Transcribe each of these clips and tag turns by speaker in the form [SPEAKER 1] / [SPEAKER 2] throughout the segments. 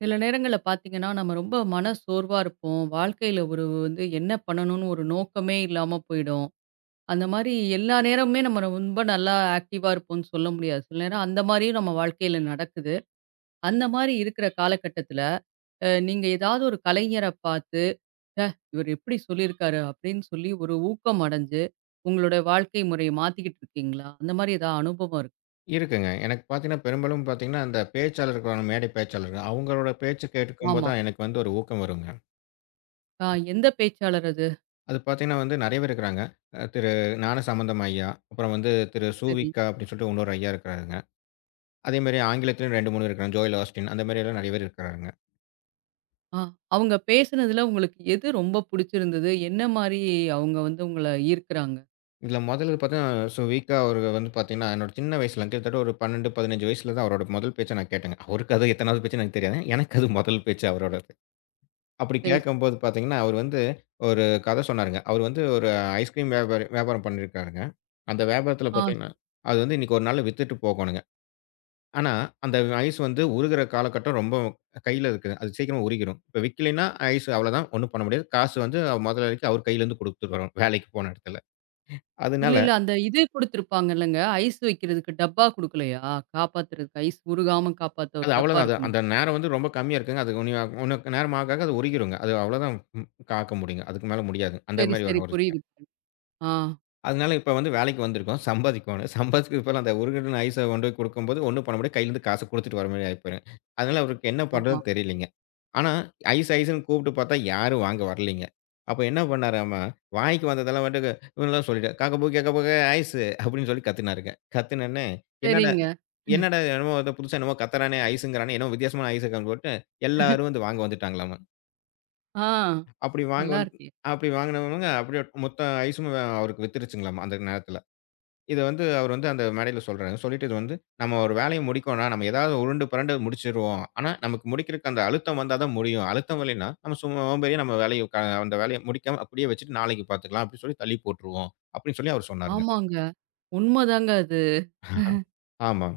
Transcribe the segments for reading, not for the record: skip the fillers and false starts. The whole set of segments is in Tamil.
[SPEAKER 1] சில நேரங்கள்ல பார்த்தீங்கன்னா, நம்ம ரொம்ப மன சோர்வா இருப்போம். வாழ்க்கையில ஒரு வந்து என்ன பண்ணணும்னு ஒரு நோக்கமே இல்லாம போயிடும். அந்த மாரி எல்லா நேரமுமே நம்ம ரொம்ப நல்லா ஆக்டிவா இருப்போம்ன்னு சொல்ல முடியாது. சில நேரம் அந்த மாரியும் நம்ம வாழ்க்கையில நடக்குது. அந்த மாரி இருக்கிற காலகட்டத்தில, நீங்க ஏதாவது ஒரு கலைஞர பார்த்து, "ச்சே! இவர் எப்படி சொல்லியிருக்காரு?" அப்படின்னு சொல்லி ஒரு ஊக்கம் அடைஞ்சு, உங்களுடைய வாழ்க்கை முறைய மாத்திக்கிட்டு இருக்கீங்களா? அந்த மாரி ஏதாவது அனுபவம் இருக்கு?
[SPEAKER 2] இருக்குங்க. எனக்கு பார்த்தீங்கன்னா, பெரும்பாலும் பார்த்தீங்கன்னா, அந்த பேச்சாளர் இருக்கிறாங்க, மேடை பேச்சாளர். அவங்களோட பேச்சு கேட்கும்போது
[SPEAKER 1] ஆமா.
[SPEAKER 2] தான் எனக்கு வந்து ஒரு ஊக்கம் வருங்க.
[SPEAKER 1] ஆ, எந்த பேச்சாளர் அது?
[SPEAKER 2] அது பார்த்தீங்கன்னா வந்து நெறைய பேர் இருக்கிறாங்க. திரு ஞானசம்பந்தம் ஐயா, அப்புறம் வந்து திரு
[SPEAKER 1] சரி.
[SPEAKER 2] சு.வி.க. அப்படின்னு சொல்லிட்டு இன்னொரு ஐயா இருக்கிறாருங்க. அதேமாரி ஆங்கிலத்திலயும் 2, 3 இருக்கிறாங்க. ஜோயல் ஆஸ்டின் அந்த மாரியெல்லாம் நெறைய பேர் இருக்கிறாருங்க.
[SPEAKER 1] ஆ. அவங்க பேசுனதுல உங்களுக்கு எது ரொம்ப புடிச்சிருந்தது? என்ன மாரி அவங்க வந்து உங்கள ஈர்க்குறாங்க?
[SPEAKER 2] இதுல முதல்ல பார்த்தீங்கன்னா, சு.வி.க. அவரு வந்து பார்த்தீங்கன்னா, என்னோட சின்ன வயசுல கிட்டத்தட்ட ஒரு 12, 15 வயசுல தான் அவரோட முதல் பேச்ச நான் கேட்டேங்க. அவருக்கு அது எத்தனாவது பேச்சுன்னு எனக்கு தெரியாது. எனக்கு அது முதல் பேச்சு அவரோடது. அப்படி
[SPEAKER 1] சரி, சரி.
[SPEAKER 2] கேட்கும்போது பார்த்தீங்கன்னா, அவரு வந்து ஒரு கதை சொன்னாருங்க. அவரு வந்து ஒரு ஐஸ்கிரீம் வியாபாரி வியாபாரம் பண்ணியிருக்காருங்க. அந்த வியாபாரத்தில
[SPEAKER 1] ஆ.
[SPEAKER 2] பார்த்தீங்கன்னா, அது வந்து இன்னைக்கு ஒரு நாள்ல வித்துட்டு போகணுங்க. ஆனா, அந்த ஐஸ் வந்து உருகுற காலகட்டம் ரொம்ப கையில இருக்குது. அது சீக்கிரமா உருகிரும். இப்ப விக்கலைன்னா ஐஸ் அவ்வளதான். ஒண்ணும் பண்ண முடியாது. காசு வந்து அவர் முதலாளிக்கு அவர் கையிலேருந்து குடுத்துடுவாரு, வேலைக்கு போன இடத்துல.
[SPEAKER 1] இல்ல,
[SPEAKER 2] அதனால
[SPEAKER 1] இல்ல. அந்த இது குடுத்துருப்பாங்கல்லங்க. ஐஸ் வைக்கிறதுக்கு டப்பா குடுக்கலையா? காப்பாத்துறதுக்கு ஐஸ் உருகாம காப்பாத்த ஒரு
[SPEAKER 2] அது
[SPEAKER 1] டப்பா
[SPEAKER 2] அவ்வளதான். அது
[SPEAKER 1] இருக்குமே!
[SPEAKER 2] அந்த நேரம் வந்து ரொம்ப கம்மியா இருக்குங்க. அது உன்னிய உன்ன நேரம் ஆக, ஆக அது உருகிருங்க. அது அவ்வளதான். காக்க முடியுங்க. அதுக்கு மேல முடியாது. அந்த
[SPEAKER 1] சரி,
[SPEAKER 2] மாரி
[SPEAKER 1] சரி.
[SPEAKER 2] ஒரு ஒரு
[SPEAKER 1] புரியுது.
[SPEAKER 2] விஷயம்.
[SPEAKER 1] புரியுது. ஆ.
[SPEAKER 2] அதனால இப்ப வந்து வேலைக்கு வந்திருக்கோம். சம்பாதிக்கோணும். சம்பாதிக்கிறதுக்கு பதிலா அந்த உருகுன ஐஸ கொண்டு போய் குடுக்கும்போது, ஒண்ணும் பண்ண முடியாது. கையிலேருந்து காச குடுத்துட்டு வர மாரி ஆயிப்போயிரும். அதனால அவருக்கு என்ன
[SPEAKER 1] ஆமா.
[SPEAKER 2] பண்றதுன்னு தெரியலைங்க. ஆனா, ஐஸ் ஐஸ்ன்னு கூப்பிட்டு பார்த்தா யாரும் வாங்க வரலைங்க. அப்ப என்ன பண்ணாராமா, வாய்க்கு வந்ததெல்லாம் வந்துட்டு இவன்லாம் சொல்லிட்டாரு. "காக்கபூ கேக்கபோக ஐஸு" அப்படின்னு சொல்லி கத்துனாருங்க. கத்துனோனே, "என்னடா
[SPEAKER 1] சரிங்க.
[SPEAKER 2] என்னடா என்னமோ ஏதோ புதுசா என்னமோ கத்துறானே, ஐஸுங்கிறானே, என்னமோ வித்தியாசமான ஐஸ காமின்னு" போட்டு எல்லாரும் வந்து வாங்க வந்துட்டாங்களாமா.
[SPEAKER 1] ஆ.
[SPEAKER 2] அப்படி வாங்க
[SPEAKER 1] நல்லா
[SPEAKER 2] வந்து
[SPEAKER 1] இருக்கே!
[SPEAKER 2] அப்படி வாங்குனவங்க அப்படியே மொத்த ஐஸும் அவருக்கு வித்துருச்சுங்களாமா அந்த நேரத்துல. இது வந்து அவர் வந்து அந்த மேடையில சொல்றாரு. சொல்லிட்டு இது வந்து நம்ம ஒரு வேலைய முடிக்கோணும்னா, நம்ம ஏதாவது உருண்டு புரண்டு முடிச்சுருவோம். ஆனா, நமக்கு முடிக்கிறக்கு அந்த அழுத்தம் வந்தா தான் முடியும். அழுத்தம் வரலைன்னா, நம்ம சும்மா சோம்பேறியா நம்ம வேலைய அந்த வேலைய முடிக்காம அப்படியே வச்சுட்டு நாளைக்கு பார்த்துக்கலாம் அப்படின்னு சொல்லி தள்ளி போட்டுருவோம். அப்படின்னு சொல்லி அவர் சொன்னாருங்க.
[SPEAKER 1] ஆமாங்க. உண்மதாங்க அது.
[SPEAKER 2] ஆமா.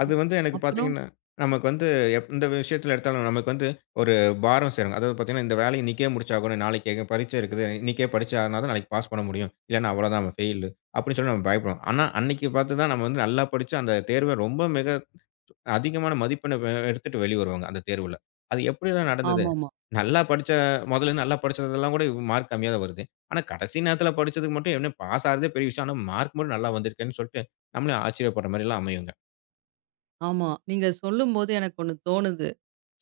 [SPEAKER 2] அது
[SPEAKER 1] அ-
[SPEAKER 2] வந்து எனக்கு
[SPEAKER 1] அப்புறம்.
[SPEAKER 2] பார்த்தீங்கன்னா, நமக்கு வந்து இந்த விஷயத்துல எடுத்தாலும் நமக்கு வந்து ஒரு பாரம் சேரும். அதாவது பார்த்தீங்கன்னா, இந்த வேலைய இன்னைக்கே முடிச்சாகணும். நாளைக்கு எங்க பரீட்சை இருக்குது. இன்னைக்கே படிச்சா தான் நாளைக்கு பாஸ் பண்ண முடியும். இல்லன்னா அவ்வளோதான் நம்ம ஃபெயிலு. அப்படின்னு சொல்லி நம்ம பயப்படுவோம். ஆனா, அன்னைக்கு பார்த்து தான் நம்ம வந்து நல்லா படிச்சு அந்த தேர்வ ரொம்ப மிக அதிகமான மதிப்பெண் எடுத்துட்டு வெளிய வருவாங்க, அந்த தேர்வுல. அது எப்படிலாம் நடந்தது?
[SPEAKER 1] ஆமாமா.
[SPEAKER 2] நல்லா படிச்ச மொதல்ல நல்லா படிச்சதெல்லாம் கூட மார்க் கம்மியா தான் வருது. ஆனா, கடைசி நேரத்துல படிச்சதுக்கு மட்டும் என்ன பாஸ் ஆறதே பெரிய விஷயம். ஆனா, மார்க் மட்டும் நல்லா வந்திருக்கேன்னு சொல்லிட்டு, நம்மளே ஆச்சரியப்படுற மாரிலாம் அமையுங்க.
[SPEAKER 1] ஆமா. நீங்க சொல்லும்போது எனக்கு ஒண்ணு தோணுது.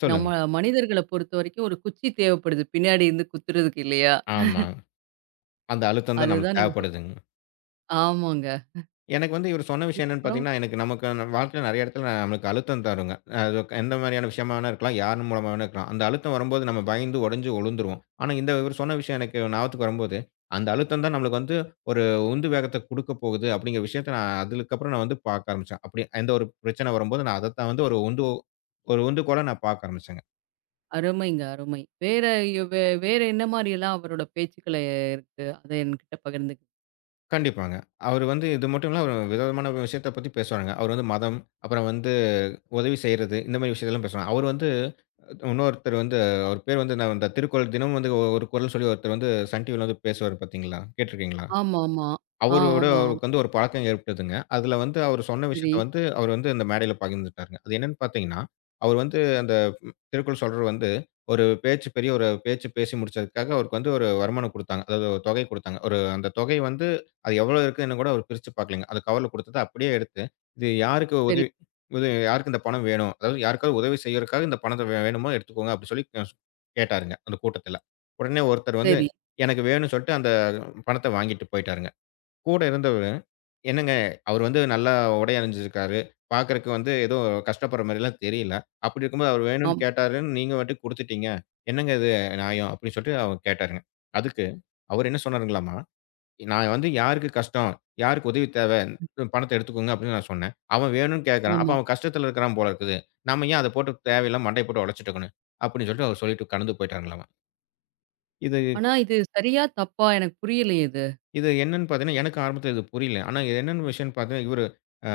[SPEAKER 2] சொல்லுங்க.
[SPEAKER 1] நம்ம மனிதர்கள பொறுத்தவரைக்கும் ஒரு குச்சி தேவைப்படுது. பின்னாடி இருந்து குத்துறதுக்கு இல்லையா?
[SPEAKER 2] ஆமா. அந்த அழுத்தம் தான்
[SPEAKER 1] அதுதான்
[SPEAKER 2] நம்மளுக்கு
[SPEAKER 1] நீங்க சொல்
[SPEAKER 2] தேவைப்படுதுங்க.
[SPEAKER 1] ஆமாங்க.
[SPEAKER 2] எனக்கு வந்து இவரு சொன்ன விஷயம் என்னன்னு
[SPEAKER 1] அதுக்கப்புறம்.
[SPEAKER 2] பார்த்தீங்கன்னா, எனக்கு நமக்கு வாழ்க்கையில நெறைய இடத்துல நம்மளுக்கு அழுத்தம் தருங்க. அது எந்த மாதிரியான விஷயமா வேணா இருக்கலாம். யார் மூலமா வேணா இருக்கலாம். அந்த அழுத்தம் வரும்போது நம்ம பயந்து உடைஞ்சு விழுந்துருவோம். ஆனா இந்த இவரு சொன்ன விஷயம் எனக்கு ஞாபகத்துக்கு வரும்போது, அந்த அழுத்தம் தான் நம்மளுக்கு வந்து ஒரு உந்து வேகத்த குடுக்கப் போகுது அப்படிங்கிற விஷயத்த நான் அதுக்கப்புறம் நான் வந்து பார்க்க ஆரம்பிச்சேன். அப்படி எந்த ஒரு பிரச்சனை வரும்போது நான் அதத்தான் வந்து ஒரு உந்து ஒரு உந்துகோலா நான் பார்க்க ஆரம்பிச்சேங்க.
[SPEAKER 1] அருமைங்க, அருமை. வேற யு வே வேற என்ன மாரியெல்லாம் அவரோட பேச்சுக்கள இருக்கு? அத என்கிட்ட பகிர்ந்துக்க.
[SPEAKER 2] கண்டிப்பாங்க. அவரு வந்து இது மட்டும் இல்ல, அவரு விதவிதமான விஷயத்த பத்தி பேசுவாருங்க. அவரு வந்து மதம், அப்புறம் வந்து உதவி செய்றது, இந்த மாரி விஷயத்தலாம் பேசுவாங்க. அவரு வந்து இன்னொருத்தர் வந்து அவர் பேர் வந்து நான் அந்த திருக்குறள் தினமும் வந்து ஒரு குறள் சொல்லி ஒருத்தர் வந்து சன் டிவில வந்து பேசுவாரு பார்த்தீங்களா? கேட்டுருக்கீங்களா?
[SPEAKER 1] ஆமாமா. ஆ
[SPEAKER 2] அவரோட
[SPEAKER 1] ஆமா.
[SPEAKER 2] அவருக்கு வந்து ஒரு பழக்கம் ஏற்பட்டதுங்க. அதுல வந்து அவரு சொன்ன
[SPEAKER 1] சரி,
[SPEAKER 2] விஷயத்த வந்து, அவரு வந்து அந்த மேடையில பகிர்ந்துட்டாருங்க. அது என்னன்னு பார்த்தீங்கன்னா, அவரு வந்து அந்த திருக்குறள் சொல்றது வந்து, ஒரு பேச்சு பெரிய ஒரு பேச்சு பேசி முடிச்சதுக்காக அவருக்கு வந்து ஒரு வருமானம் குடுத்தாங்க. அதாவது ஒரு தொகை குடுத்தாங்க. ஒரு அந்த தொகை வந்து அது எவ்வளோ இருக்குன்னு கூட அவரு பிரிச்சு பார்க்கலங்க. அது கவர்ல குடுத்தத அப்படியே எடுத்து, இது யாருக்கு
[SPEAKER 1] சரி,
[SPEAKER 2] உதவி உதவி யாருக்கு இந்த பணம் வேணும்? அதாவது யாருக்காவது உதவி செய்யறதுக்காக இந்த பணத்த வே வேணுமோ எடுத்துக்கோங்க அப்படி சொல்லி கேட்டாருங்க, அந்த கூட்டத்துல. உடனே ஒருத்தர் வந்து,
[SPEAKER 1] சரி.
[SPEAKER 2] எனக்கு வேணும்னு சொல்லிட்டு அந்த பணத்த வாங்கிட்டு போயிட்டாருங்க. கூட இருந்தவரு, "என்னங்க அவரு வந்து நல்லா உடை அணிஞ்சிருக்காரு. பார்க்கறக்கு வந்து ஏதோ கஷ்டப்படுற மாரிலாம் தெரியல. அப்படி இருக்கும்போது அவரு வேணும்னு
[SPEAKER 1] ஆம்,
[SPEAKER 2] கேட்டாருன்னு நீங்க பாட்டுக்கு குடுத்துட்டீங்க. என்னங்க இது நியாயம்?" அப்படின்னு சொல்லிட்டு அவர் கேட்டாருங்க. அதுக்கு அவரு என்ன சொன்னாருங்களாம்மா, "நான் வந்து யாருக்கு கஷ்டம், யாருக்கு உதவி தேவை, பணத்த எடுத்துக்கோங்க" அப்படின்னு நான் சொன்னேன். "அவன் வேணும்னு கேட்கறான். அப்ப
[SPEAKER 1] ஆமா.
[SPEAKER 2] அவன் கஷ்டத்துல இருக்கிறான் போல இருக்குது. நாம ஏன் அத போட்டு தேவையில்லாம மண்டைய போட்டு உடைச்சுட்டு இருக்கணும்." அப்படின்னு சொல்லிட்டு அவரு சொல்லிட்டு கடந்து போயிட்டாருங்களாம்மா. இது
[SPEAKER 1] ஆனா இது சரியா? தப்பா? எனக்கு புரியலையே இது.
[SPEAKER 2] இது என்னன்னு பார்த்தீங்கன்னா, எனக்கு ஆரம்பத்தில இது புரியல. ஆனா என்னன்னு விஷயம்ன்னு பார்த்தீங்கன்னா, இவரு அ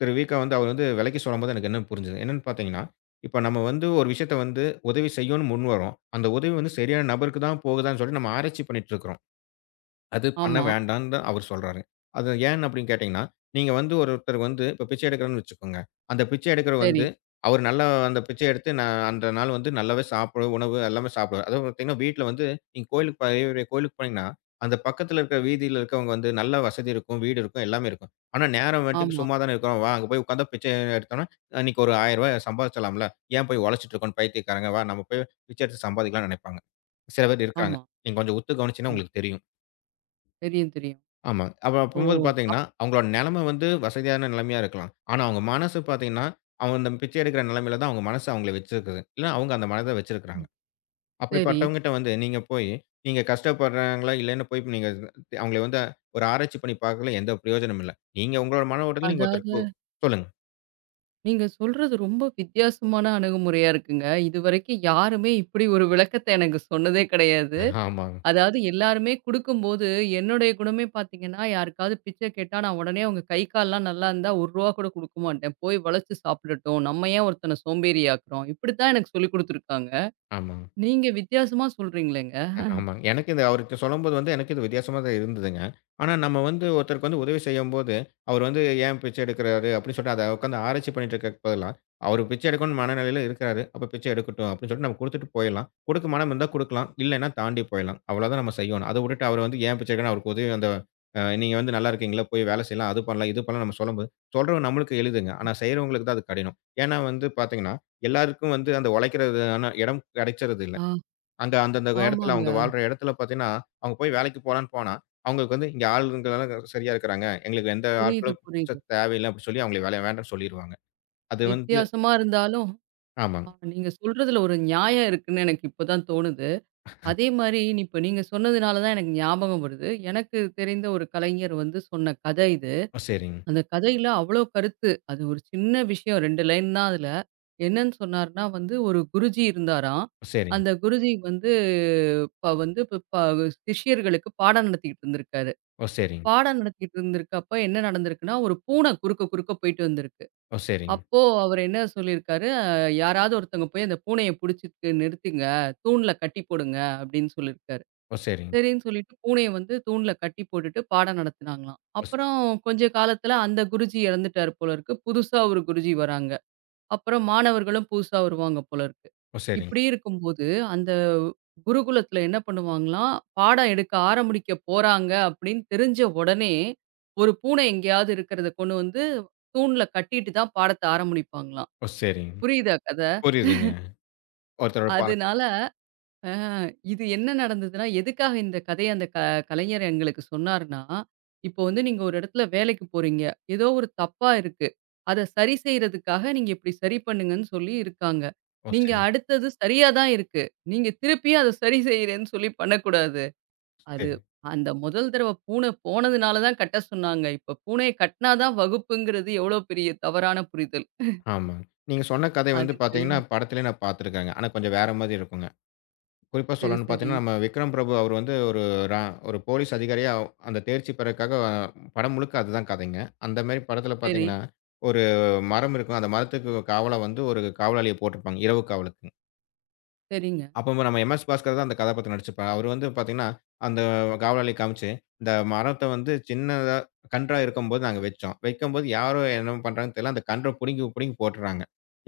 [SPEAKER 2] திரு வி.க. வந்து அவர் வந்து விளக்கி சொல்லும்போது எனக்கு என்ன புரிஞ்சது. என்னன்னு பார்த்தீங்கன்னா, இப்ப நம்ம வந்து ஒரு விஷயத்த வந்து உதவி செய்யணும்னு முன்வர்றோம். அந்த உதவி வந்து சரியான நபருக்கு தான் போகுதான்னு சொல்லிட்டு நம்ம ஆராய்ச்சி பண்ணிட்டு இருக்கிறோம். அது பண்ண
[SPEAKER 1] ஆமா.
[SPEAKER 2] வேண்டான்னு தான் அவரு சொல்றாரு. அது ஏன் அப்படின்னு கேட்டீங்கன்னா, நீங்க வந்து ஒருத்தர் வந்து இப்ப பிச்சை எடுக்கிறன்னு வச்சுக்கோங்க. அந்த பிச்சை எடுக்கிறவர்
[SPEAKER 1] சரி.
[SPEAKER 2] வந்து அவர் நல்லா அந்த பிச்சை எடுத்து நான் அந்த நாள் வந்து நல்லாவே சாப்பிடு உணவு எல்லாமே சாப்பிடுவாரு. அதுவும் பார்த்தீங்கன்னா, வீட்ல வந்து நீங்க கோயிலுக்கு பெரிய கோயிலுக்கு போனீங்கன்னா, அந்த பக்கத்துல இருக்கிற வீதியில இருக்கிறவங்க வந்து நல்ல வசதி இருக்கும், வீடு இருக்கும், எல்லாமே இருக்கும். ஆனா நேரம் வட்டுக்கு
[SPEAKER 1] ஆமா,
[SPEAKER 2] சும்மா தானே இருக்கிறோம். வா அங்க போய் உட்கார்ந்தா பிச்சை எடுத்தோம்னா, அன்னைக்கு ஒரு ரூ. 1000 சம்பாதிச்சலாம்ல. ஏன் போய் உழைச்சிட்டு இருக்கோம்ன்னு பைத்தியக்காரங்க. வா நம்ம போய் பிச்சை எடுத்து சம்பாதிக்கலாம்ன்னு நினைப்பாங்க. சில பேர் இருக்கிறாங்க.
[SPEAKER 1] ஆமா,
[SPEAKER 2] நீங்க கொஞ்சம் உத்து கவனிச்சீங்கன்னா
[SPEAKER 1] ஆமா.
[SPEAKER 2] உங்களுக்கு தெரியும்.
[SPEAKER 1] தெரியும், தெரியும்.
[SPEAKER 2] ஆமா. அப்ப
[SPEAKER 1] ஓ!
[SPEAKER 2] அப்பம்போது
[SPEAKER 1] அப்
[SPEAKER 2] பார்த்தீங்கன்னா, அவங்களோட நெலைம வந்து வசதியான நிலைமையா இருக்கலாம். ஆனா, அவங்க மனசு பார்த்தீங்கன்னா, அவங்க அந்த பிச்சை எடுக்கிற நிலைமையில தான் அவங்க மனசு அவங்கள வச்சிருக்குது. இல்ல அவங்க அந்த மனத வச்சிருக்காங்க.
[SPEAKER 1] ம். சரி.
[SPEAKER 2] அப்படிப்பட்டவங்ககிட்ட வந்து நீங்க போய், நீங்க கஷ்டப்படுறாங்களா இல்லன்னு போய் நீங்க அவங்கள வந்து ஒரு ஆராய்ச்சி பண்ணி பார்க்கல எந்த பிரயோஜனமும் இல்ல. நீங்க உங்களோட மன ஓட்டத்துல நீங்க
[SPEAKER 1] அதாவது
[SPEAKER 2] ஒருத்தருக்கு சொல்லுங்க.
[SPEAKER 1] நீங்க சொல்றது ரொம்ப வித்தியாசமான அணுகுமுறையா இருக்குங்க. இதுவரைக்கும் யாருமே இப்படி ஒரு விளக்கத்த எனக்கு சொன்னதே கிடையாது.
[SPEAKER 2] ஆமாங்க,
[SPEAKER 1] அதாவது எல்லாருமே குடுக்கும்போது, என்னுடைய குணமே பார்த்தீங்கன்னா, யாருக்காவது பிச்சை கேட்டா, நான் உடனே அவங்க கை கால்லாம் நல்லா இருந்தா ரூ. 1 கூட குடுக்க மாட்டேன். போய் உழைச்சு சாப்பிடட்டும். நம்ம ஏன் ஒருத்தன சோம்பேறி ஆக்குறோம்? இப்படித்தான் எனக்கு சொல்லிக் குடுத்துருக்காங்க.
[SPEAKER 2] ஆமாங்க.
[SPEAKER 1] நீங்க வித்தியாசமா சொல்றீங்களேங்க.
[SPEAKER 2] ஆமாங்க. எனக்கு இது அவர்ட்ட சொல்லும்போது வந்து எனக்கு இது வித்தியாசமா தான் இருந்ததுங்க. ஆனா நம்ம வந்து ஒருத்தருக்கு வந்து உதவி செய்யும்போது, அவர் வந்து ஏன் பிச்சை எடுக்கிறாரு? அப்படின்னு சொல்லிட்டு அத உட்கார்ந்து ஆராய்ச்சி பண்ணிட்டு இருக்கறதுக்கு பதிலா, அவரு பிச்சை எடுக்கணும்னு மனநிலையில இருக்கிறாரு. அப்ப பிச்சை எடுக்கட்டும் அப்படின்னு சொல்லிட்டு நம்ம குடுத்துட்டு போயிரலாம். குடுக்க மனம் இருந்தா குடுக்கலாம். இல்லன்னா தாண்டி போயிரலாம். அவ்வளவுதான் நம்ம செய்யணும். அத விட்டுட்டு அவரு வந்து ஏன் பிச்சை எடுக்கணும்? அவருக்கு உதவி அந்த நீங்க வந்து நல்லா இருக்கீங்களா? போய் வேலை செய்யலாம். அது பண்ணலாம், இது பண்ணலாம் நம்ம சொல்லும்போது, சொல்றவங்க நம்மளுக்கு எளிதுங்க. ஆனா செய்றவங்களுக்கு தான் அது கடினம். ஏன்னா வந்து பார்த்தீங்கன்னா, எல்லாருக்கும் வந்து அந்த உழைக்கிறதுக்கான இடம் கிடைச்சிறது இல்ல.
[SPEAKER 1] ஆ,
[SPEAKER 2] அங்க அந்தந்த இடத்துல
[SPEAKER 1] ஆமாங்க.
[SPEAKER 2] அவங்க வாழ்ற இடத்துல பார்த்தீங்கன்னா, அவங்க போய் வேலைக்கு போலான்னு போனா, அவங்களுக்கு வந்து இங்க ஆளுங்கலாம் சரியா இருக்கிறாங்க. எங்களுக்கு எந்த
[SPEAKER 1] புரியுது,
[SPEAKER 2] ஆட்களும் புதுசா
[SPEAKER 1] புரியுது.
[SPEAKER 2] தேவையில்ல அப்படின்னு சொல்லி அவங்கள வேலை வேண்டாம்னு சொல்லிருவாங்க. அது வந்து
[SPEAKER 1] வித்தியாசமா இருந்தாலும்,
[SPEAKER 2] ஆமாங்க.
[SPEAKER 1] நீங்க சொல்றதுல ஒரு நியாயம் இருக்குன்னு எனக்கு இப்பதான் தோணுது. அதே மாரி இப்ப நீங்க சொன்னதுனால தான் எனக்கு ஞாபகம் வருது. எனக்கு தெரிந்த ஒரு கலைஞர் வந்து சொன்ன கதை இது.
[SPEAKER 2] ஓ! சரிங்க.
[SPEAKER 1] அந்த கதையில அவ்வளோ கருத்து. அது ஒரு சின்ன விஷயம், 2 லைன் தான் அதுல. என்னன்னு சொன்னாருன்னா வந்து ஒரு குருஜி இருந்தாராம்.
[SPEAKER 2] ஓ! சரிங்க.
[SPEAKER 1] அந்த குருஜி வந்து இப்ப வந்து இப்ப ப சிஷ்யர்களுக்கு பாடம் நடத்திக்கிட்டு இருந்திருக்காரு.
[SPEAKER 2] ஓ! சரிங்க.
[SPEAKER 1] பாடம் நடத்திக்கிட்டு இருந்திருக்கப்ப என்ன நடந்திருக்குன்னா, ஒரு பூனை குறுக்க குறுக்க போயிட்டு வந்திருக்கு.
[SPEAKER 2] ஓ! சரிங்க.
[SPEAKER 1] அப்போ அவரு என்ன சொல்லியிருக்காரு, "யாராவது ஒருத்தவங்க போய் அந்த பூனைய புடிச்சுட்டு நிறுத்துங்க. தூண்ல கட்டி போடுங்க" அப்படின்னு சொல்லியிருக்காரு.
[SPEAKER 2] ஓ! சரிங்க.
[SPEAKER 1] சரின்னு சொல்லிட்டு பூனைய வந்து தூண்ல கட்டி போட்டுட்டு பாடம் நடத்துனாங்களாம்.
[SPEAKER 2] ஓ!
[SPEAKER 1] அப்புறம் கொஞ்ச காலத்துல அந்த குருஜி இறந்துட்டாரு போல இருக்கு. புதுசா ஒரு குருஜி வராங்க. அப்புறம் மாணவர்களும் புதுசா வருவாங்க போல இருக்கு.
[SPEAKER 2] ஓ! சரிங்க.
[SPEAKER 1] இப்படி இருக்கும்போது அந்த குருகுலத்துல என்ன பண்ணுவாங்களாம், பாடம் எடுக்க ஆரம்பிக்க போறாங்க அப்படின்னு தெரிஞ்ச உடனே, ஒரு பூனை எங்கேயாவது இருக்கிறத கொண்டு வந்து தூண்ல கட்டிட்டு தான் பாடத்த ஆரம்பிப்பாங்களாம்.
[SPEAKER 2] ஓ! சரிங்க.
[SPEAKER 1] புரியுதா கதை?
[SPEAKER 2] புரியுதுங்க. ஒருத்தரோட பழக்
[SPEAKER 1] அதனால ஆ இது என்ன நடந்ததுன்னா, எதுக்காக இந்த கதைய அந்த கலைஞர் எங்களுக்கு சொன்னாருன்னா, இப்போ வந்து நீங்க ஒரு இடத்துல வேலைக்கு போறீங்க. ஏதோ ஒரு தப்பா இருக்கு. அத சரி செய்றதுக்காக நீங்க இப்படி சரி பண்ணுங்கன்னு சொல்லி இருக்காங்க.
[SPEAKER 2] ஓ!
[SPEAKER 1] நீங்க
[SPEAKER 2] சரிங்க.
[SPEAKER 1] அடுத்தது சரியா தான் இருக்கு. நீங்க திருப்பியும் அத சரி செய்றேன்னு சொல்லி பண்ணக்கூடாது.
[SPEAKER 2] சரி.
[SPEAKER 1] அது அந்த முதல் தடவ பூனை போனதுனால தான் கட்ட சொன்னாங்க. இப்ப பூனைய கட்டினா தான் வகுப்புங்கிறது எவ்வளோ பெரிய தவறான புரிதல்.
[SPEAKER 2] ஆமாங்க. நீங்க சொன்ன கதை வந்து
[SPEAKER 1] அதுக்கு
[SPEAKER 2] பார்த்தீங்கன்னா, படத்திலேயே நான் பார்த்துருக்கேங்க. ஆனா கொஞ்சம் வேற மாரி இருக்குங்க. குறிப்பா
[SPEAKER 1] சரி,
[SPEAKER 2] சொல்லணும்னு
[SPEAKER 1] சரி,
[SPEAKER 2] பார்த்தீங்கன்னா, நம்ம விக்ரம் பிரபு அவர் வந்து ரா ஒரு போலீஸ் அதிகாரியா அந்த தேர்ச்சி பெறக்காக படம் முழுக்க அதுதான் கதைங்க. அந்த மாரி படத்தில
[SPEAKER 1] சரி,
[SPEAKER 2] பார்த்தீங்கன்னா, ஒரு மரம் இருக்கும். அந்த மரத்துக்கு காவலா வந்து ஒரு காவலாளிய போட்டிருப்பாங்க. இரவு காவலுக்கு.
[SPEAKER 1] சரிங்க.
[SPEAKER 2] அப்போ நம்ம எம்.எஸ். பாஸ்கர் தான் அந்த கதாபாத்திரம் நடிச்சிருப்பாரு. அவரு வந்து பார்த்தீங்கன்னா, அந்த காவலாளிய காமிச்சு, இந்த மரத்த வந்து சின்னதா கன்றா இருக்கும்போது நாங்க வச்சோம். வைக்கும்போது யாரோ என்ன பண்றாங்கன்னு தெரியல. அந்த கன்ற புடுங்கி, புடுங்கி போட்டுறாங்க.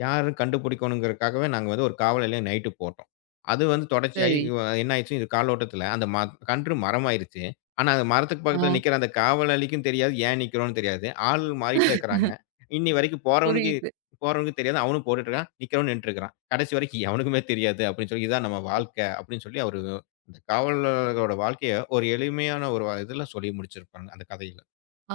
[SPEAKER 2] யாரு கண்டுபிடிக்கணுங்கிறதுக்காகவே நாங்க வந்து ஒரு காவலாளிய நைட்டு போட்டோம். அது வந்து தொடர்ச்சியாயி
[SPEAKER 1] சரி.
[SPEAKER 2] என்ன ஆயிடுச்சு, இது காலோட்டத்தில அந்த கன்று மரமாயிருச்சு. ஆனா, அந்த மரத்துக்கு
[SPEAKER 1] ஆ
[SPEAKER 2] பக்கத்தில நிக்கிற அந்த காவலாளிக்கும் தெரியாது, ஏன் நிக்கிறோம்னு தெரியாது. ஆள் மாறிட்டே இருக்கிறாங்க. இன்னி வரைக்கும் போறவனுக்கு
[SPEAKER 1] புரியுது.
[SPEAKER 2] போறவனுக்கு தெரியாது. அவனும் போட்டுட்டு இருக்கான். நிக்கிறவனும் நின்னுட்டு இருக்கிறான். கடைசி வரைக்கும் எவனுக்குமே தெரியாது அப்படின்னு சொல்லி, "இதான் நம்ம வாழ்க்கை" அப்படின்னு சொல்லி அவரு அந்த காவலரோட வாழ்க்கைய ஒரு எளிமையான ஒரு இதுல சொல்லி முடிச்சிருப்பாங்க, அந்த கதையில.
[SPEAKER 1] ஆ.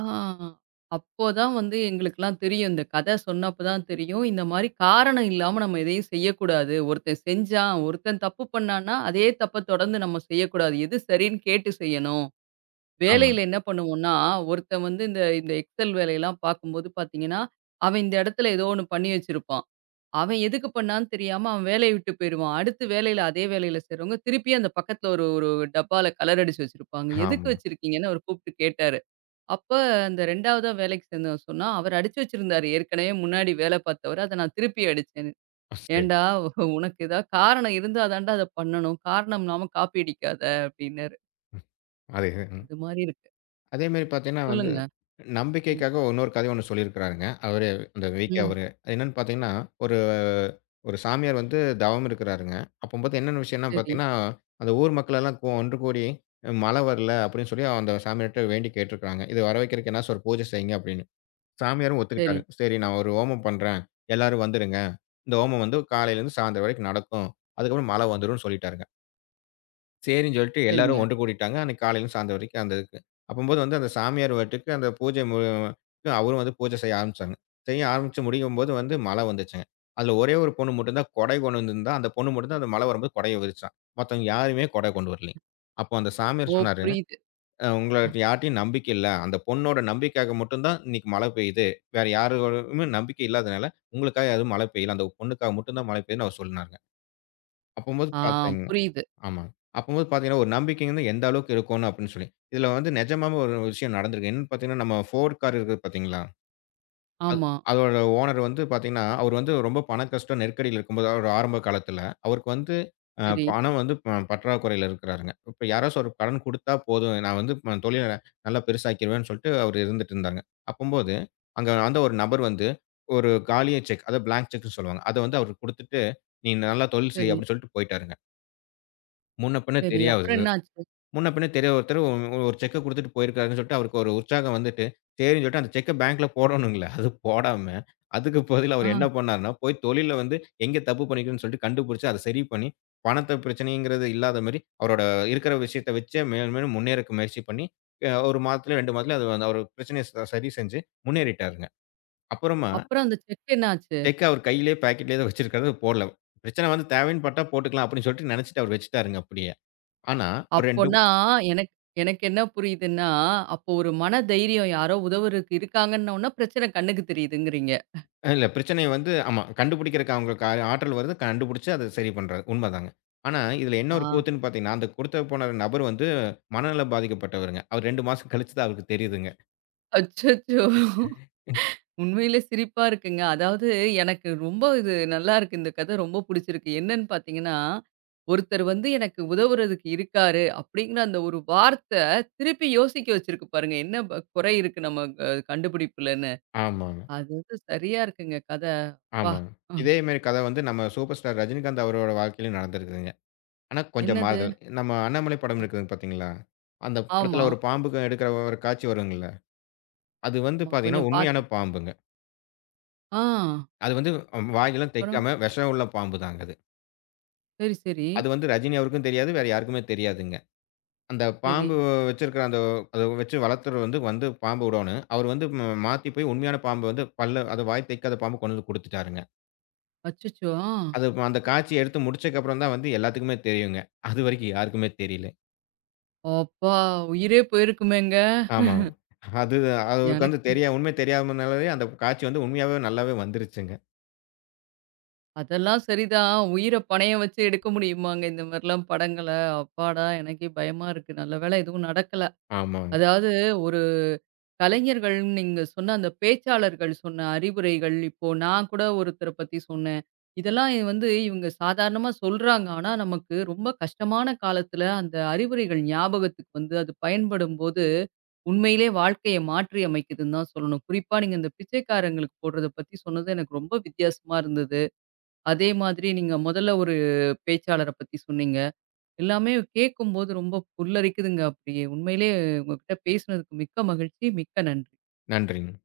[SPEAKER 1] அப்போதான் வந்து எங்களுக்கெல்லாம் தெரியும். இந்த கதை சொன்னப்ப தான் தெரியும். இந்த மாரி காரணம் இல்லாம நம்ம எதையும் செய்யக்கூடாது. ஒருத்தன் செஞ்சான், ஒருத்தன் தப்பு பண்ணான்னா, அதே தப்ப தொடர்ந்து நம்ம செய்யக்கூடாது. எது சரின்னு கேட்டு செய்யணும்.
[SPEAKER 2] ஆமா.
[SPEAKER 1] வேலையில என்ன பண்ணுவோம்னா, ஒருத்தன் வந்து இந்த இந்த எக்ஸெல் வேலையெல்லாம் பார்க்கும்போது பார்த்தீங்கன்னா, அவன் இந்த இடத்துல ஏதோ ஒண்ணு பண்ணி வச்சிருப்பான். அவன் எதுக்கு பண்ணான்னு தெரியாம அவன் வேலைய விட்டு போயிருவான். அடுத்து வேலையில அதே வேலையில செய்றவங்க திருப்பியும் அந்த பக்கத்துல ஒரு ஒரு டப்பால கலர் அடிச்சு வச்சிருப்பாங்க. எதுக்கு
[SPEAKER 2] ஆமா.
[SPEAKER 1] வச்சிருக்கீங்கன்னு அவரு கூப்பிட்டு கேட்டாரு. அப்ப அந்த 2வதா வேலைக்கு சேர்ந்தவன் சொன்னான், அவர் அடிச்சு வச்சிருந்தாரு. ஏற்கனவே முன்னாடி வேலை பார்த்தவர, அத நான் திருப்பி அடிச்சேன்னு.
[SPEAKER 2] சரி.
[SPEAKER 1] "ஏன்டா உனக்கு ஏதாவது காரணம் இருந்தா தான்டா அத பண்ணணும். காரணம் இல்லாம காப்பி அடிக்காத" அப்படின்னாரு.
[SPEAKER 2] ம். அதே ம்.
[SPEAKER 1] அது மாரி இருக்கு.
[SPEAKER 2] அதே மாரி பார்த்தீங்கன்னா வந்து,
[SPEAKER 1] சொல்லுங்க. ம்.
[SPEAKER 2] நம்பிக்கைக்காக இன்னொரு கதை ஒண்ணு சொல்லியிருக்கிறாருங்க. அவரு விகே
[SPEAKER 1] ம்.
[SPEAKER 2] அவரு. அது என்னன்னு பார்த்தீங்கன்னா, ஒரு ஒரு சாமியார் வந்து தவம் இருக்கிறாருங்க. அப்பம்போது என்னென்ன விஷயம்னா
[SPEAKER 1] சரி,
[SPEAKER 2] பார்த்தீங்கன்னா, அந்த ஊர் மக்கள் எல்லாம் ஒன்று கூடி, "மழை வரல" அப்படின்னு சொல்லி அந்த சாமியார்ட்ட வேண்டி கேட்டுருக்காங்க. "இது வர வைக்கிறதுக்கு என்னாச்சும் ஒரு பூஜை செய்யுங்க" அப்படின்னு. சாமியாரும்
[SPEAKER 1] சரி,
[SPEAKER 2] ஒத்துக்கிட்டாரு. "சரி நான் ஒரு ஹோமம் பண்றேன். எல்லாரும் வந்துருங்க. இந்த ஹோமம் வந்து காலையிலேருந்து சாயந்தரம் வரைக்கும் நடக்கும். அதுக்கப்புறம் மழை வந்துரும்னு" சொல்லிட்டாருங்க. சரின்னு சொல்லிட்டு
[SPEAKER 1] சரிங்க.
[SPEAKER 2] எல்லாரும் ஒன்று கூடிட்டாங்க. அன்னைக்கு காலையிலேருந்து சாயந்தரம் வரைக்கும் அந்த இதுக்கு. அப்பம்போது வந்து அந்த சாமியார் வீட்டுக்கு அந்த பூஜை க்கு அவரும் வந்து பூஜை செய்ய ஆரம்பிச்சாங்க. செய்ய ஆரம்பிச்சு முடிக்கும்போது வந்து மழை வந்துச்சுங்க. அதில ஒரே ஒரு பொண்ணு மட்டும் தான் கொடை கொண்டு வந்திருந்தா. அந்த பொண்ணு மட்டும் தான் அந்த மழை வரும்போது கொடைய விரிச்சா. மத்தவங்க யாருமே கொடை கொண்டு வரலைங்க. அப்போ அந்த
[SPEAKER 1] ஓ!
[SPEAKER 2] சாமியார் சொன்னாரு.
[SPEAKER 1] புரியுது.
[SPEAKER 2] உங்கள யார்ட்டயும் நம்பிக்கை இல்ல. அந்த பொண்ணோட நம்பிக்கைக்காக மட்டும் தான் இன்னைக்கு மழை பெய்யுது. வேற யாரோடயுமே நம்பிக்கை இல்லாதனால, உங்களுக்காக எதுவும் மழை பெய்யல. அந்த பொண்ணுக்காக மட்டும் தான் மழை பெய்யுதுன்னு அவர் சொன்னாருங்க. அப்பம்போது
[SPEAKER 1] ஆ
[SPEAKER 2] பார்த்தீங்கன்னா
[SPEAKER 1] புரியுது.
[SPEAKER 2] ஆமாங்க. அப்பம்போது பார்த்தீங்கன்னா, ஒரு நம்பிக்கை வந்து எந்த அளவுக்கு இருக்கணும் அப்படின்னு சொல்லி. இதுல வந்து நிஜமாவே ஒரு விஷயம் நடந்திருக்கு. என்னன்னு பார்த்தீங்கன்னா, நம்ம ஃபோர் கார் இருக்குது பார்த்தீங்களா? அது
[SPEAKER 1] ஆமா.
[SPEAKER 2] அதோட ஓனர் வந்து பார்த்தீங்கன்னா, அவரு வந்து ரொம்ப பண கஷ்டம் நெருக்கடியில இருக்கும்போது, அவரு ஆரம்ப காலத்தில, அவருக்கு வந்து
[SPEAKER 1] சரி,
[SPEAKER 2] பணம் வந்து பற்றாக்குறையில இருக்கிறாருங்க. இப்ப யாராச்சும் ஒரு கடன் குடுத்தா போதும். நான் வந்து தொழில நல்லா பெருசாக்கிருவேன்னு சொல்லிட்டு அவரு இருந்துட்டு இருந்தாங்க. அப்பம்போது, அங்க அந்த ஒரு நபர் வந்து ஒரு காலிய செக், அத பிளாங்க் செக்ன்னு சொல்லுவாங்க. அத வந்து அவருக்கு குடுத்துட்டு, "நீ நல்லா தொழில் செய்"
[SPEAKER 1] சரி,
[SPEAKER 2] அப்படின்னு சொல்லிட்டு போயிட்டாருங்க. முன்ன பின்ன
[SPEAKER 1] சரி. அப்புறம்
[SPEAKER 2] தெரியாது.
[SPEAKER 1] என்ன ஆச்சு?
[SPEAKER 2] முன்ன பின்ன தெரியாத ஒருத்தர் ஒரு ஒரு செக்க குடுத்துட்டு போயிருக்காருன்னு சொல்லிட்டு அவருக்கு ஒரு உற்சாகம் வந்துட்டு, சரின்னு சொல்லிட்டு அந்த செக்க பேங்க்ல போடணுங்கள. அது போடாம, அதுக்கு பதிலா
[SPEAKER 1] ஆ
[SPEAKER 2] அவர் என்ன பண்ணாருன்னா, போய் தொழில்ல வந்து எங்க தப்பு பண்ணியிருக்குன்னு சொல்லிட்டு கண்டுபிடிச்சு, அத சரி பண்ணி, பணத்த பிரச்சனைங்கிறது இல்லாத மாரி, அவரோட இருக்கிற விஷயத்த வச்சே மேலும் மேலும் முன்னேறக்கு முயற்சி பண்ணி, அ 1 மாதத்துலயோ, 2 மாதத்துலயோ அது வந்து அவர் பிரச்சனைய சரி செஞ்சு முன்னேறிட்டாருங்க. அப்புறமா
[SPEAKER 1] அப்புறம் அந்த செக் என்ன ஆச்சு?
[SPEAKER 2] செக்க அவர் கையிலேயே பாக்கெட்லேயே தான் வச்சிருக்காரு போடல. பிரச்சனை வந்து தேவைன்னு பட்டா போட்டுக்கலாம் அப்படின்னு சொல்லிட்டு நெனச்சுட்டு அவர் வச்சுட்டாருங்க அப்படியே. ஆனா, ஒரு 2
[SPEAKER 1] அப்போனா எனக்கு எனக்கு என்ன புரியுதுன்னா, அப்போ ஒரு மன தைரியம் யாரோ உதவுறதுக்கு இருக்காங்கன்ன உடனே பிரச்சனை கண்ணுக்கு தெரியுதுங்கிறீங்க.
[SPEAKER 2] இல்ல பிரச்சனை வந்து ஆமா. கண்டுபிடிக்கிறக்கு அவங்களுக்கு ஆற்றல் வருது. கண்டுபிடிச்சு அத சரி பண்றாங்க. உண்மதாங்க. ஆனா, இதுல என்ன
[SPEAKER 1] ஆ.
[SPEAKER 2] ஒரு கூத்துன்னு பார்த்தீங்கன்னா, அந்த குடுத்து போன நபர் வந்து மனநலம் பாதிக்கப்பட்டவருங்க. அவர் 2 மாசம் கழிச்சு தான் அவருக்கு தெரியுதுங்க.
[SPEAKER 1] அச்சச்சோ! உண்மையிலே சிரிப்பா இருக்குங்க. அதாவது எனக்கு ரொம்ப இது நல்லா இருக்கு. இந்த கதை ரொம்ப புடிச்சிருக்கு. என்னன்னு பார்த்தீங்கன்னா, ஒருத்தர் வந்து எனக்கு உதவுறதுக்கு இருக்காரு அப்படிங்கிற அந்த ஒரு வார்த்தை திருப்பி யோசிக்க வச்சிருக்கு பாருங்க. என்ன குறை இருக்கு நம்ம கண்டுபிடிப்புலன்னு.
[SPEAKER 2] ஆமாங்க,
[SPEAKER 1] அது வந்து சரியா இருக்குங்க கதை. அப்பா!
[SPEAKER 2] ஆமாங்க.
[SPEAKER 1] ம்.
[SPEAKER 2] இதே மாரி கதை வந்து நம்ம சூப்பர் ஸ்டார் ரஜினிகாந்த் அவரோட வாழ்க்கையிலும் நடந்திருக்குதுங்க. ஆனா கொஞ்சம்
[SPEAKER 1] என்னது?
[SPEAKER 2] மாறுதல். நம்ம அண்ணாமலை படம்
[SPEAKER 1] அ
[SPEAKER 2] இருக்குது பார்த்தீங்களா? அந்த
[SPEAKER 1] ஆமா,
[SPEAKER 2] படத்துல ஒரு பாம்புக்கு எடுக்கிற ஒரு காட்சி வருங்கல்ல. அது வந்து
[SPEAKER 1] ஆமா.
[SPEAKER 2] பார்த்தீங்கன்னா,
[SPEAKER 1] கொஞ்சம்
[SPEAKER 2] உண்மையான
[SPEAKER 1] பார்த்துருக்கேன்.
[SPEAKER 2] பாம்புங்க.
[SPEAKER 1] ஆ
[SPEAKER 2] அது வந்து வாயெல்லாம்
[SPEAKER 1] அப்புறம்?
[SPEAKER 2] தைக்காம விஷம் உள்ள பாம்பு தாங்க அது.
[SPEAKER 1] சரி, சரி,
[SPEAKER 2] அது வந்து ரஜினி அவருக்கும் தெரியாது. வேற யாருக்குமே தெரியாதுங்க. அந்த
[SPEAKER 1] சரி.
[SPEAKER 2] பாம்பு வச்சிருக்கிற அந்த அத வச்சு வளர்த்தவர் வந்து வந்து பாம்பு விடோணும். அவரு வந்து மாத்தி போய் உண்மையான பாம்பு வந்து பல்ல அது வாய் தைக்காத பாம்பு கொண்டு வந்து குடுத்துட்டாருங்க.
[SPEAKER 1] அச்சச்சோ! ஆ.
[SPEAKER 2] அது அந்த காட்சிய எடுத்து முடிச்சதுக்கப்புறம் தான் வந்து எல்லாத்துக்குமே தெரியுங்க. அதுவரைக்கும் யாருக்குமே தெரியல.
[SPEAKER 1] அப்பா! உயிரே போயிருக்குமேங்க.
[SPEAKER 2] ஆமாங்க. அது அவருக்கு வந்து
[SPEAKER 1] எனக்கு
[SPEAKER 2] தெரியா உண்மை தெரியாதனாலயே அந்த காட்சி வந்து உண்மையாவே நல்லாவே வந்துருச்சுங்க.
[SPEAKER 1] அதெல்லாம் சரிதான். உயிர பணயம் வச்சு எடுக்க முடியுமாங்க இந்த மாரிலாம் படங்கள? அப்பாடா! எனக்கே பயமா இருக்கு. நல்ல வேளை எதுவும் நடக்கல.
[SPEAKER 2] ஆமாங்க.
[SPEAKER 1] அதாவது ஒரு கலைஞர்கள்ன்னு நீங்க சொன்ன அந்த பேச்சாளர்கள் சொன்ன அறிவுரைகள், இப்போ நான் கூட ஒருத்தர பத்தி சொன்னேன். இதெல்லாம் வந்து இவங்க சாதாரணமா சொல்றாங்க. ஆனா, நமக்கு ரொம்ப கஷ்டமான காலத்துல அந்த அறிவுரைகள் ஞாபகத்துக்கு வந்து அது பயன்படும்போது, உண்மையிலே வாழ்க்கைய மாற்றி அமைக்குதுன்னு தான் சொல்லணும். குறிப்பா நீங்க இந்த பிச்சைக்காரங்களுக்கு போடுறத பத்தி சொன்னது எனக்கு ரொம்ப வித்தியாசமா இருந்தது. அதே மாதிரி நீங்க முதல்ல ஒரு பேச்சாளர பத்தி சொன்னீங்க. எல்லாமே கேட்கும்போது ரொம்ப புல்லரிக்குதுங்க அப்படியே. உண்மையிலே உங்ககிட்ட பேசினதுக்கு மிக்க மகிழ்ச்சி. மிக்க நன்றி.
[SPEAKER 2] நன்றிங்க.